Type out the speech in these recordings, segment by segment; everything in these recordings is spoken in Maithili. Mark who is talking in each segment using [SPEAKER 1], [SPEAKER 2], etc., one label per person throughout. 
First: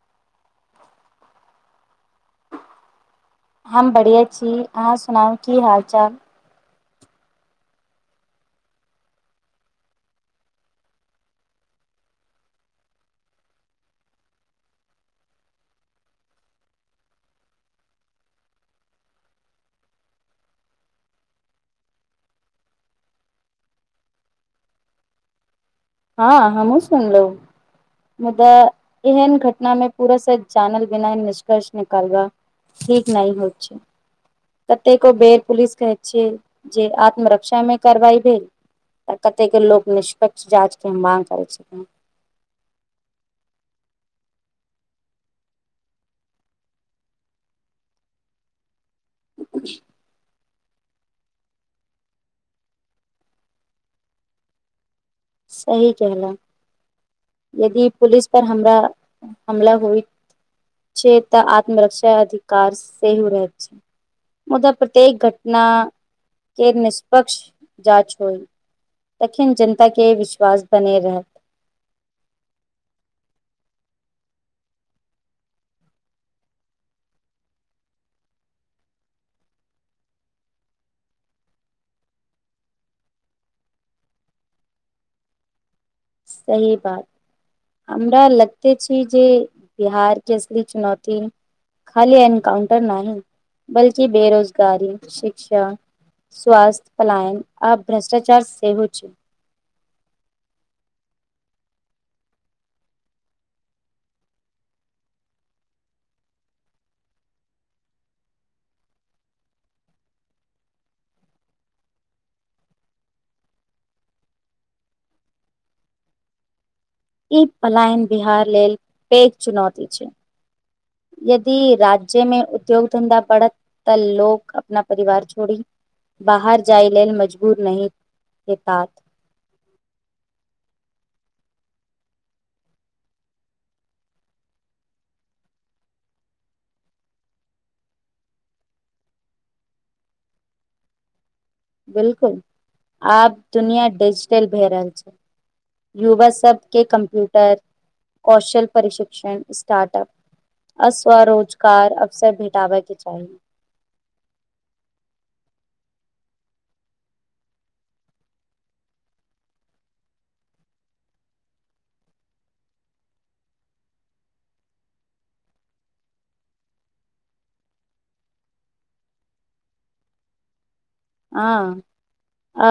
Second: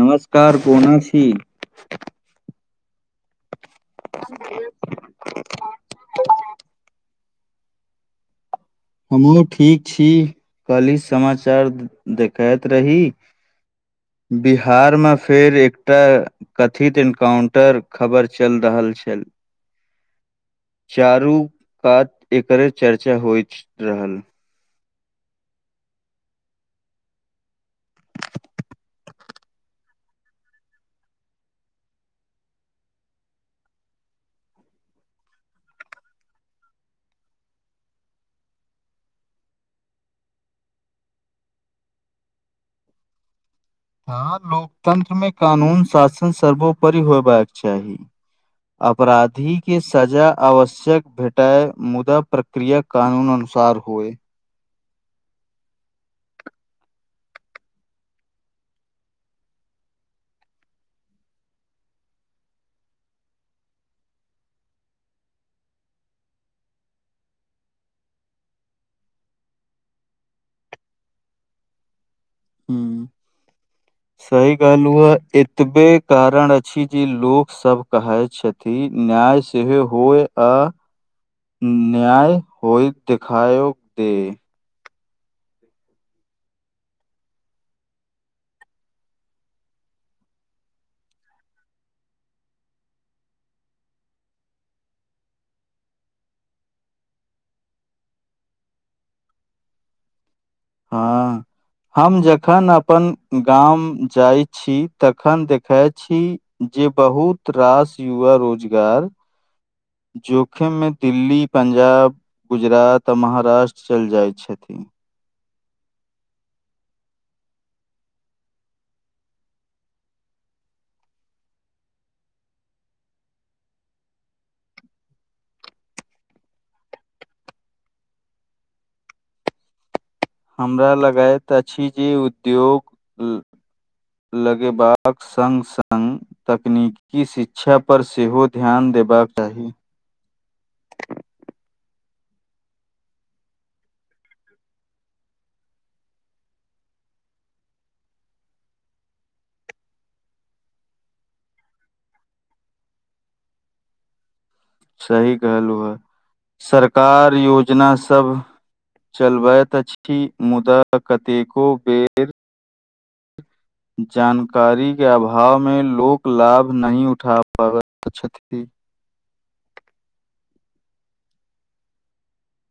[SPEAKER 1] नमस्कार कोना छी
[SPEAKER 2] हम बढ़िया छी अहाँ सुनाउ की हाल चाल
[SPEAKER 1] हमहुूँ ठीक छी काल्हि समाचार देखैत रही बिहार मे फेर एकटा कथित एन्नकाउंटर खबर चैल रहल छल
[SPEAKER 2] [inaudible]
[SPEAKER 1] चारू कात एकरे चर्चा होइत रहल
[SPEAKER 2] हँ हमूँ सुनलो मुद्दा एहन घटना मे पूरा सच जानल बिना निष्कर्ष निकालबा ठीक नहि होइ छै कतेको बेर पुलिस कहैत छियै जे आत्मरक्षा मे कारवाई भेल आ कतेके लोक निष्पक्ष जाँचके माग करैत छथिन
[SPEAKER 1] हँ लोकतंत्र मे कानून शासन सर्वोपरि होय बाक चाही अपराधी के सजा आवश्यक भेटाए मुदा प्रक्रिया कानून अनुसार होए
[SPEAKER 2] सही केहलो यदि पुलिस पर हमरा हमला होइ छै तऽ आत्मरक्षा अधिकार सेहो रहत छै मुद्दा प्रत्येक घटना के निष्पक्ष जाँच होई तखन जनता के विश्वास बने रहल
[SPEAKER 1] हूँ
[SPEAKER 2] [inaudible]
[SPEAKER 1] सही कहलू ह एतबे कारण अछि जे लोक सभ कहै छथि कि न्याय सेहो होय अ न्याय होइ देखाय दे
[SPEAKER 2] सही बात हमरा लगतै छै जे बिहार के असली चुनौती खाली एनकाउंटर नाहि बल्कि बेरोजगारी शिक्षा स्वास्थ्य पलायन आ भ्रष्टाचार सेहो छै
[SPEAKER 1] हँ हम जखन अपन गाँव जाय छी तखन देखै छी जे बहुत रास युवा रोजगार जोखिम मे दिल्ली पंजाब गुजरात आ महाराष्ट्र चलि जाइत छथिन
[SPEAKER 2] ई पलायन बिहार लेल पेघ चुनौती छै यदि राज्य मे उद्योग धंधा बढ़त तऽ लोक अपना परिवार छोड़ी बाहर जाइ लेल मजबूर नहि हेताथ
[SPEAKER 1] हमरा लगति अछि जे उद्योग लगेबाक संग संग तकनीकी शिक्षा पर सेहो ध्यान देबाक चाही
[SPEAKER 2] [inaudible] बिलकुल आब दुनिया डिजिटल भए रहल छै युवा सबके कम्प्यूटर कौशल प्रशिक्षण स्टार्टअप आ स्व रोजगार अवसर भेटाबे के चाही
[SPEAKER 1] सही कहलू ह सरकार योजना सब चलबति अछि मुदा कतेको बेर जानकारी के अभाव मे लोक लाभ नहि उठा पाबति छथि
[SPEAKER 2] हं आ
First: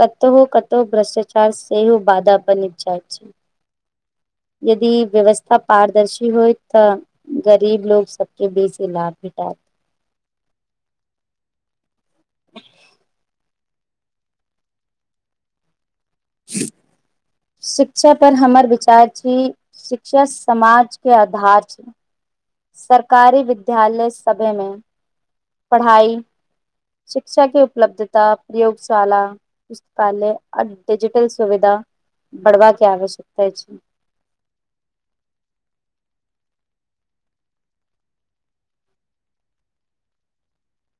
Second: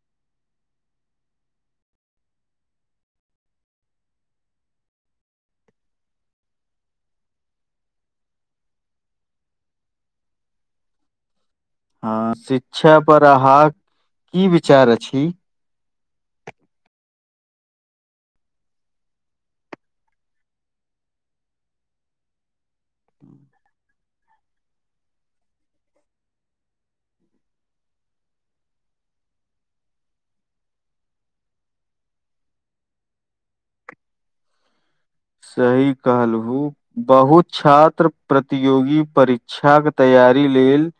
[SPEAKER 2] कतहु कतहु भ्रष्टाचार सेहो बाधा पर नच जाइ छै यदि व्यवस्था पारदर्शी होय तऽ गरीब लोक सबके बेसी लाभ भेटा
[SPEAKER 1] ह शिक्षा पर अहाँ की विचार अछि
[SPEAKER 2] ह शिक्षापर हमर विचार छी शिक्षा समाज के आधार छै सरकारी विद्यालय सभ मे पढ़ाई शिक्षा के उपलब्धता प्रयोगशाला पुस्तकालय आ डिजिटल सुविधा बढ़वा के आवश्यकता छी
[SPEAKER 1] सही कहलहु बहुत छात्र प्रतियोगी परीक्षाक तैयारी लेल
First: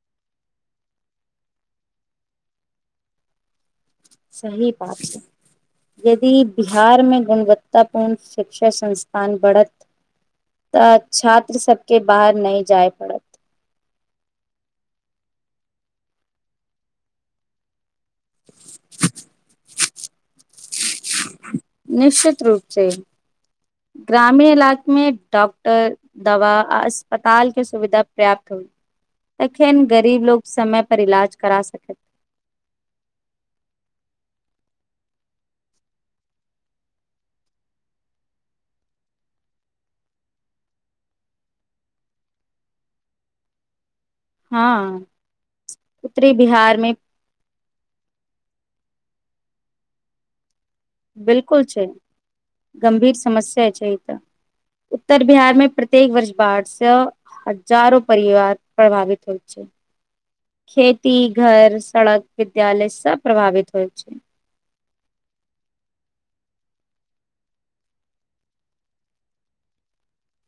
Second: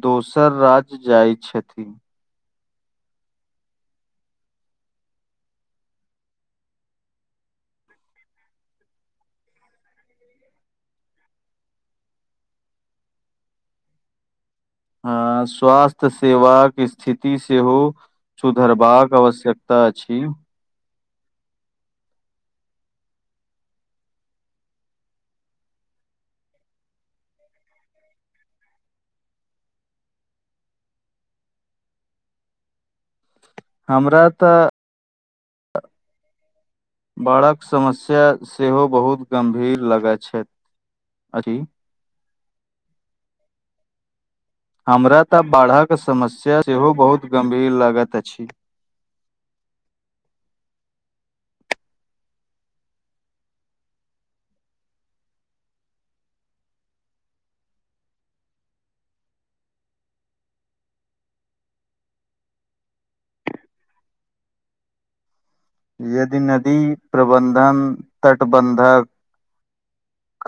[SPEAKER 1] दोसर राज जाइ छथिन
[SPEAKER 2] सही बात छै यदि बिहार मे गुणवत्ता पूर्ण शिक्षा संस्थान बढ़त तऽ छात्र सब के बाहर नय जाय पड़त
[SPEAKER 1] हँ स्वास्थ्य सेवाक स्थिति सेहो सुधरबाक आवश्यकता अछि
[SPEAKER 2] निश्चित रूप से ग्रामीण इलाक मे डॉक्टर दवा आ अस्पताल के सुविधा पर्याप्त होइ। एखेन गरीब लोक समय पर इलाज करा सकै।
[SPEAKER 1] हमरा तऽ बाढ़क समस्या सेहो बहुत गम्भीर लगै छथि अकी
[SPEAKER 2] हँ
[SPEAKER 1] हमरा तऽ बाढ़क
[SPEAKER 2] उत्तरी
[SPEAKER 1] समस्या
[SPEAKER 2] बिहार
[SPEAKER 1] सेहो
[SPEAKER 2] मे
[SPEAKER 1] बहुत गम्भीर लागैत अछि
[SPEAKER 2] बिल्कुल छै गंभीर समस्य छै ई तऽ उत्तर बिहार मे प्रत्येक वर्ष बाढ़सँ हजारो परिवार प्रभावित होइत छै खेती घर सड़क विद्यालय सब प्रभावित होइत छै
[SPEAKER 1] यदि नदी प्रबन्धन तटबन्धक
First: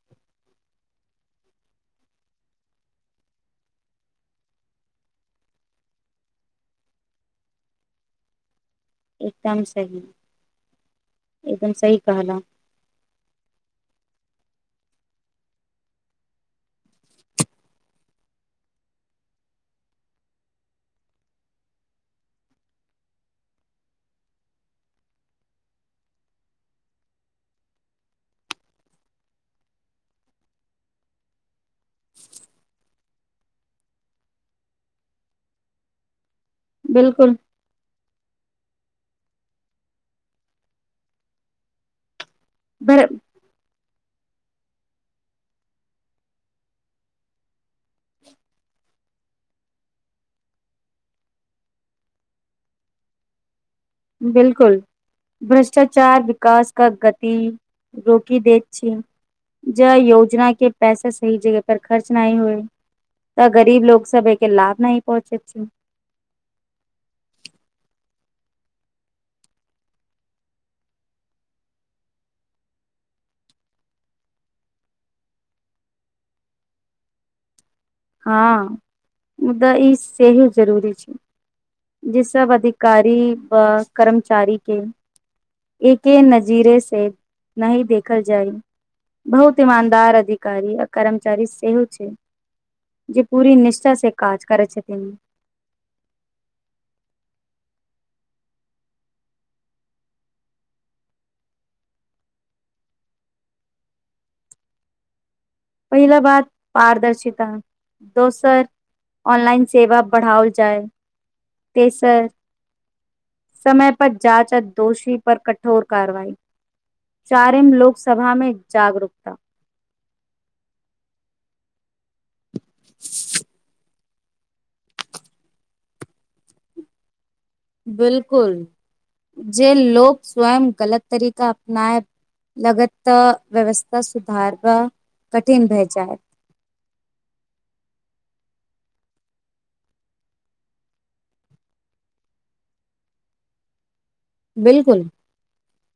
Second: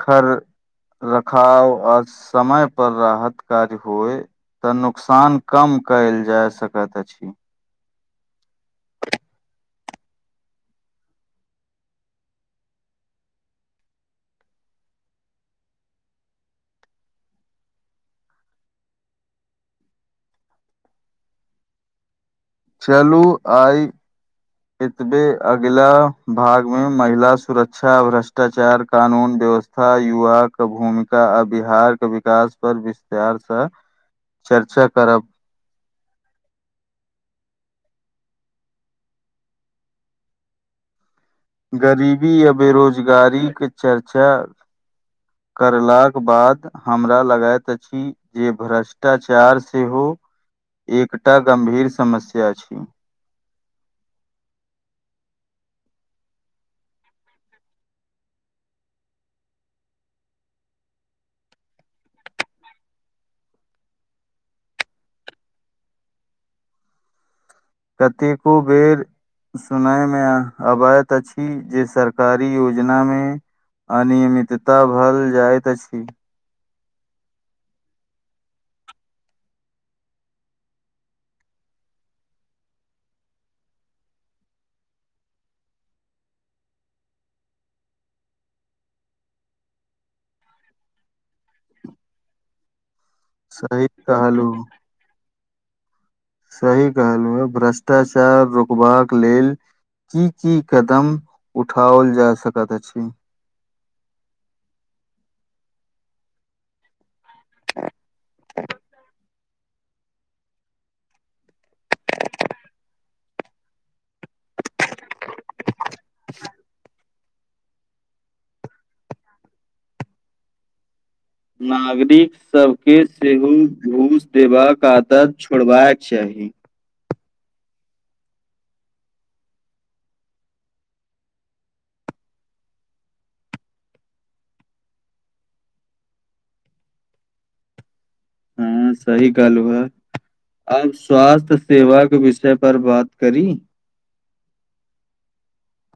[SPEAKER 1] खर रखावाव आओर समय पर राहत कार्य होए तऽ नुकसान कम कयल जाय सकैत अछि
[SPEAKER 2] एकदम सही एकदम सही कहलौं
[SPEAKER 1] चलू आइ इतबे अगिला भाग मे महिला सुरक्षा भ्रष्टाचार कानून व्यवस् था युवा के भूमिका आ बिहारके विकास पर विस्तारसँ चर्चा करब
[SPEAKER 2] बिल्कुल
[SPEAKER 1] गरीबी या
[SPEAKER 2] भर
[SPEAKER 1] बेरोजगारीक चर्चा करलाक बाद हमरा लगैत छी जे भ्ररस शिटाचार सेहो एकटा गम्भीर समस्या अछि
[SPEAKER 2] बिल्कुल भ्रष्टाचार विकास का गति रोकि दैत छीयै ज योजना के पैसा सही जगह पर खर्च नाहि होए तऽ गरीब लोक सब एहिके लाभ नही पहुँचेत छै
[SPEAKER 1] कतेको बेर सुनाय मे अवायत अछि जे सरकारी योजना मे अनियमितता भल जाइत अछि
[SPEAKER 2] हँ मुदा ई सेहो जरूरी छै जे सब अधिकारी ब कर्मचारी के एके नजीरे से नाही देखल जाइ बहुत ईमानदार अधिकारी आ कर्मचारी सेहो छै जे पूरी
[SPEAKER 1] सही
[SPEAKER 2] निशठा से काज
[SPEAKER 1] कहलू
[SPEAKER 2] करै छथिन
[SPEAKER 1] सही कहलौ हँ भ्रष्टाचार रोकबाक लेल की की कदम उठाओल जा सकैत अछि
[SPEAKER 2] पहिले बात पारदर्शता दोसर ऑनलाइन सेवा बढ़ाओल जाय तेसर समय पर जाचा दोषी पर कठोर कार्रवाई चारीम लोकसभामे जागरूकता
[SPEAKER 1] नागरिक सबके सेहो घूस देबा क आदत छोड़बाक चाही
[SPEAKER 2] बिल्कुल जे लोक स्वयं गलत तरीका अपनाएऐप लागत तऽ व्यवस्था सुधारबऽ कठिन भए जाय।
[SPEAKER 1] हँ सही कहलु हा। आब स्वास्थ्य सेवाट विषय पर बात करी
[SPEAKER 2] बिलकुल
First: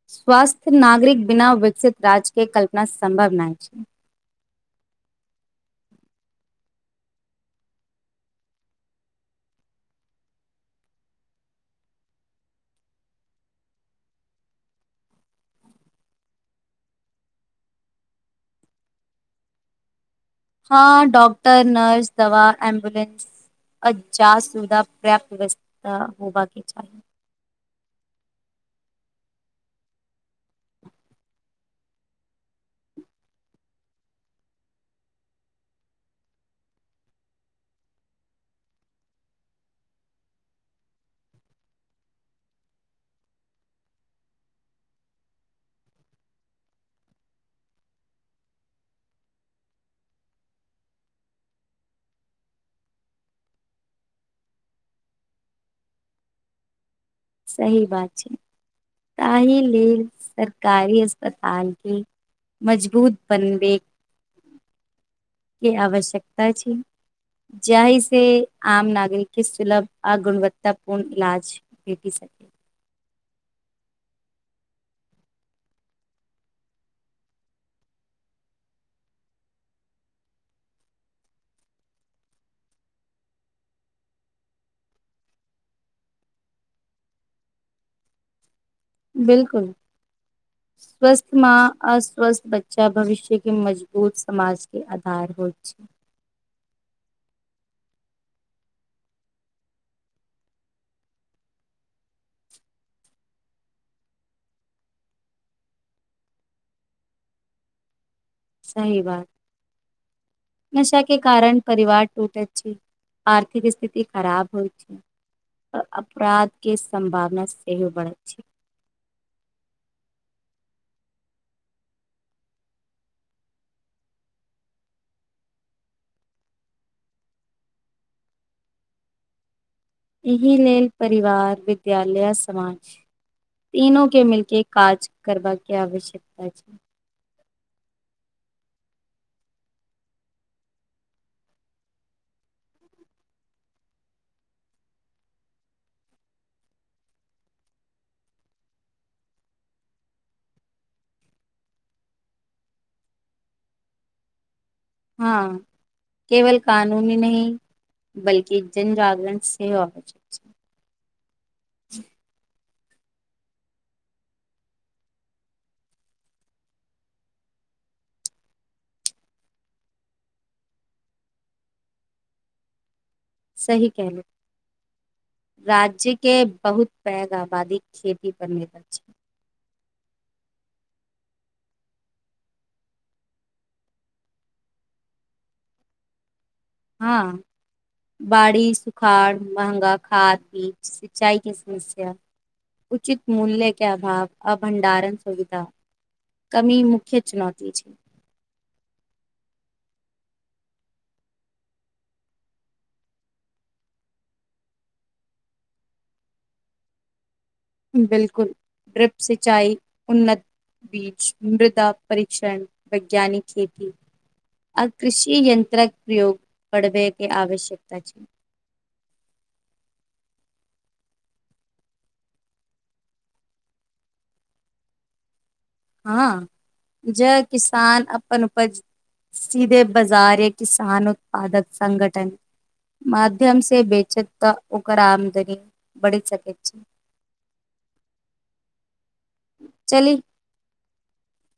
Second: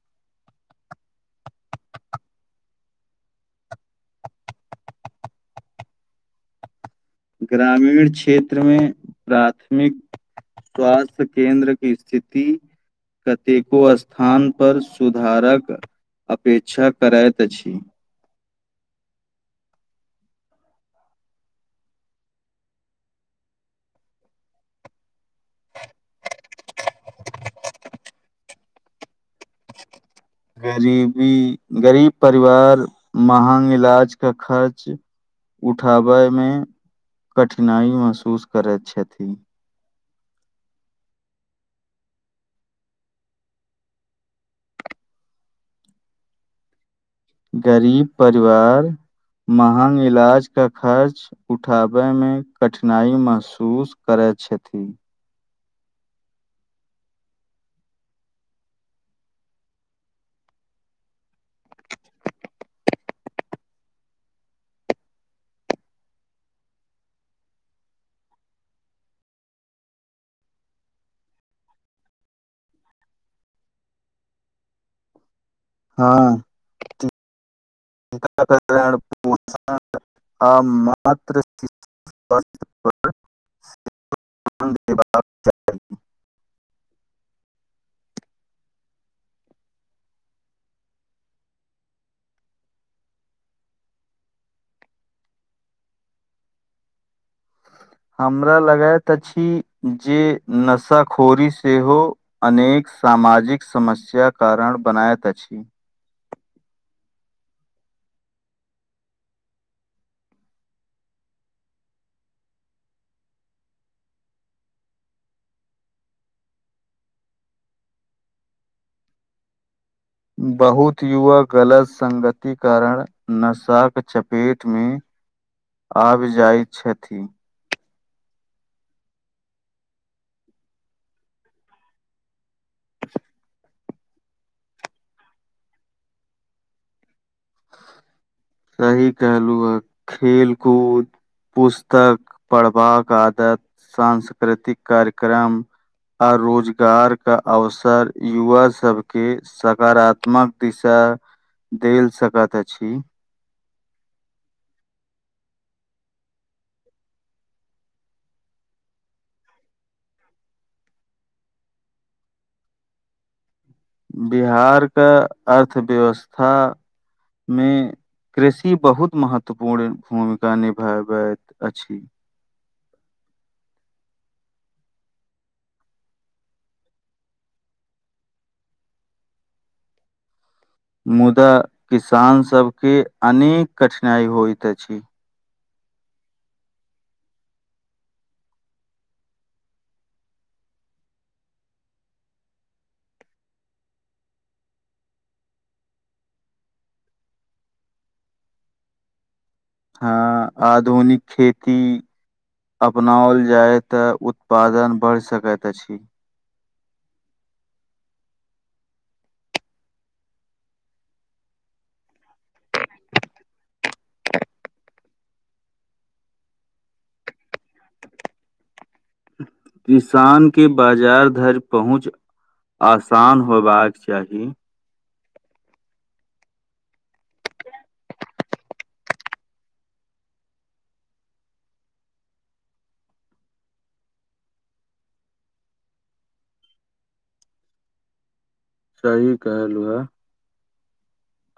[SPEAKER 2] स्वास्थ्य नागरिक बिना विकसित राज्यके कल्पना सम्भव नाय छै
[SPEAKER 1] ग्रामीण क्षेत्रमे प्राथमिक स्वास्थ्य केंन्द्र क स्थिति कतेको स्थानपर सुधारक अपेक्षा करैत अछि
[SPEAKER 2] हँ डाक्टर नर्स दवा एम्बुलन्स [unintelligible] व्यवस्था होबाके चाही।
[SPEAKER 1] गरीबी गरीब परिवार महग इलाज क खर्च उठाबै मे कठिनाई महसूस करै छथिन। गरीब परिवार महग इलाज का खर्च उठाबय मे कठिनाइ महसूस करै‌ छथि।
[SPEAKER 2] सही बात छै त‌ अभी लेल सरकारी अस्पतालके मजबूत बनबै के आवश्यकता छै। जाहि से आम नागरिक के सुलभ आ गुणवत्ता पूर्ण इलाज भेटी सकू
[SPEAKER 1] हँ [unintelligible] आ मात्र [unintelligible] [unintelligible]
[SPEAKER 2] बिलकुल स्वस्थ माँ अ स्वस्थ बच्चा भविष्य के मजबूत समाज के आधार होत छै।
[SPEAKER 1] हमरा लगैत अछि जे नशाखोरी सेहो अनेक सामाजिक समस्य कारण बनायैत अछि।
[SPEAKER 2] सही बात नशा के कारण परिवार टूटै छै। आर्थिक स्थिति खराब होय छै। अपराध के सम्भावना सेहो बरहै छै।
[SPEAKER 1] बहुत युवा गलत संगति कारण नशाक के चपेट मे आबि जाइत छथि।
[SPEAKER 2] एहि लेल परिवार विद्यालय समाज तीनो के मिलके काज करबाका के आवश्यकता छै। [inaudible]
[SPEAKER 1] सही कहलू आ खेल कूद पुस्तक पढ़बाक आदत सांस्कृतिक कार्यक्रम आ रोजगार क अवसर युवा सब के सकारात्मक दिशा देल सकत अछि।
[SPEAKER 2] हँ केवल कानूनी नहि बल्कि जनजगरण सेहो आ
[SPEAKER 1] बिहारके अर्थव्यवस्था मे कृषि बहुत महत्वपूर्ण भूमिका निभाबैत अछि
[SPEAKER 2] सही केहलु राज्य के बहुत पैघ आबादी खेती पर निर्भर अछि
[SPEAKER 1] मुदा किसान सब के अनेक कठिनाई होइत अछि।
[SPEAKER 2] हँ बाड़ी सुखाड़ महंगा खाद बीज सिंचाई के समस्या उचित मूल्य के अभाव आ भंडारण सुविधा कमी मुख्य चुनौती छै।
[SPEAKER 1] हँ आधुनिक खेती अपनाओल जाय तऽ उत्पादन बढ़ि सकैत अछि।
[SPEAKER 2] बिल्कुल ड्रिप सिंचाई उन्नत बीज मृदा परीक्षण वैज्ञानिक खेती आ कृषि यन्त्रक प्रयोग बढबेके आवश्यकता छै। [inaudible]
[SPEAKER 1] किसान के बाजार धरि पहुँच आसान होएबाक चाही
[SPEAKER 2] हँ जय किसान अपन उपज सीधे बाजारे किसान उत्पादक संघठन माध्यम से बेचत तऽ ओकर आमदनी बढ़ि सकैत छै [inaudible]
[SPEAKER 1] सही कहलु ह
[SPEAKER 2] चली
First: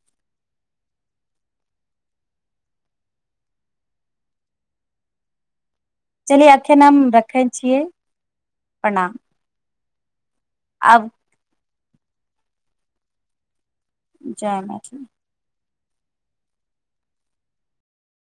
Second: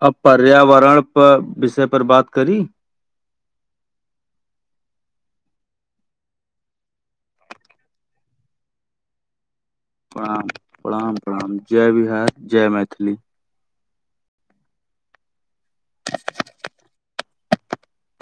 [SPEAKER 1] अब पर्यावरण पर विषय पर बात करी
[SPEAKER 2] चलिए अखेन हम रखे छियै प्रणाम
[SPEAKER 1] प्रणाम
[SPEAKER 2] आब
[SPEAKER 1] प्रणाम प्रणाम जय बिहार जय मैथिली
[SPEAKER 2] जय मैथिली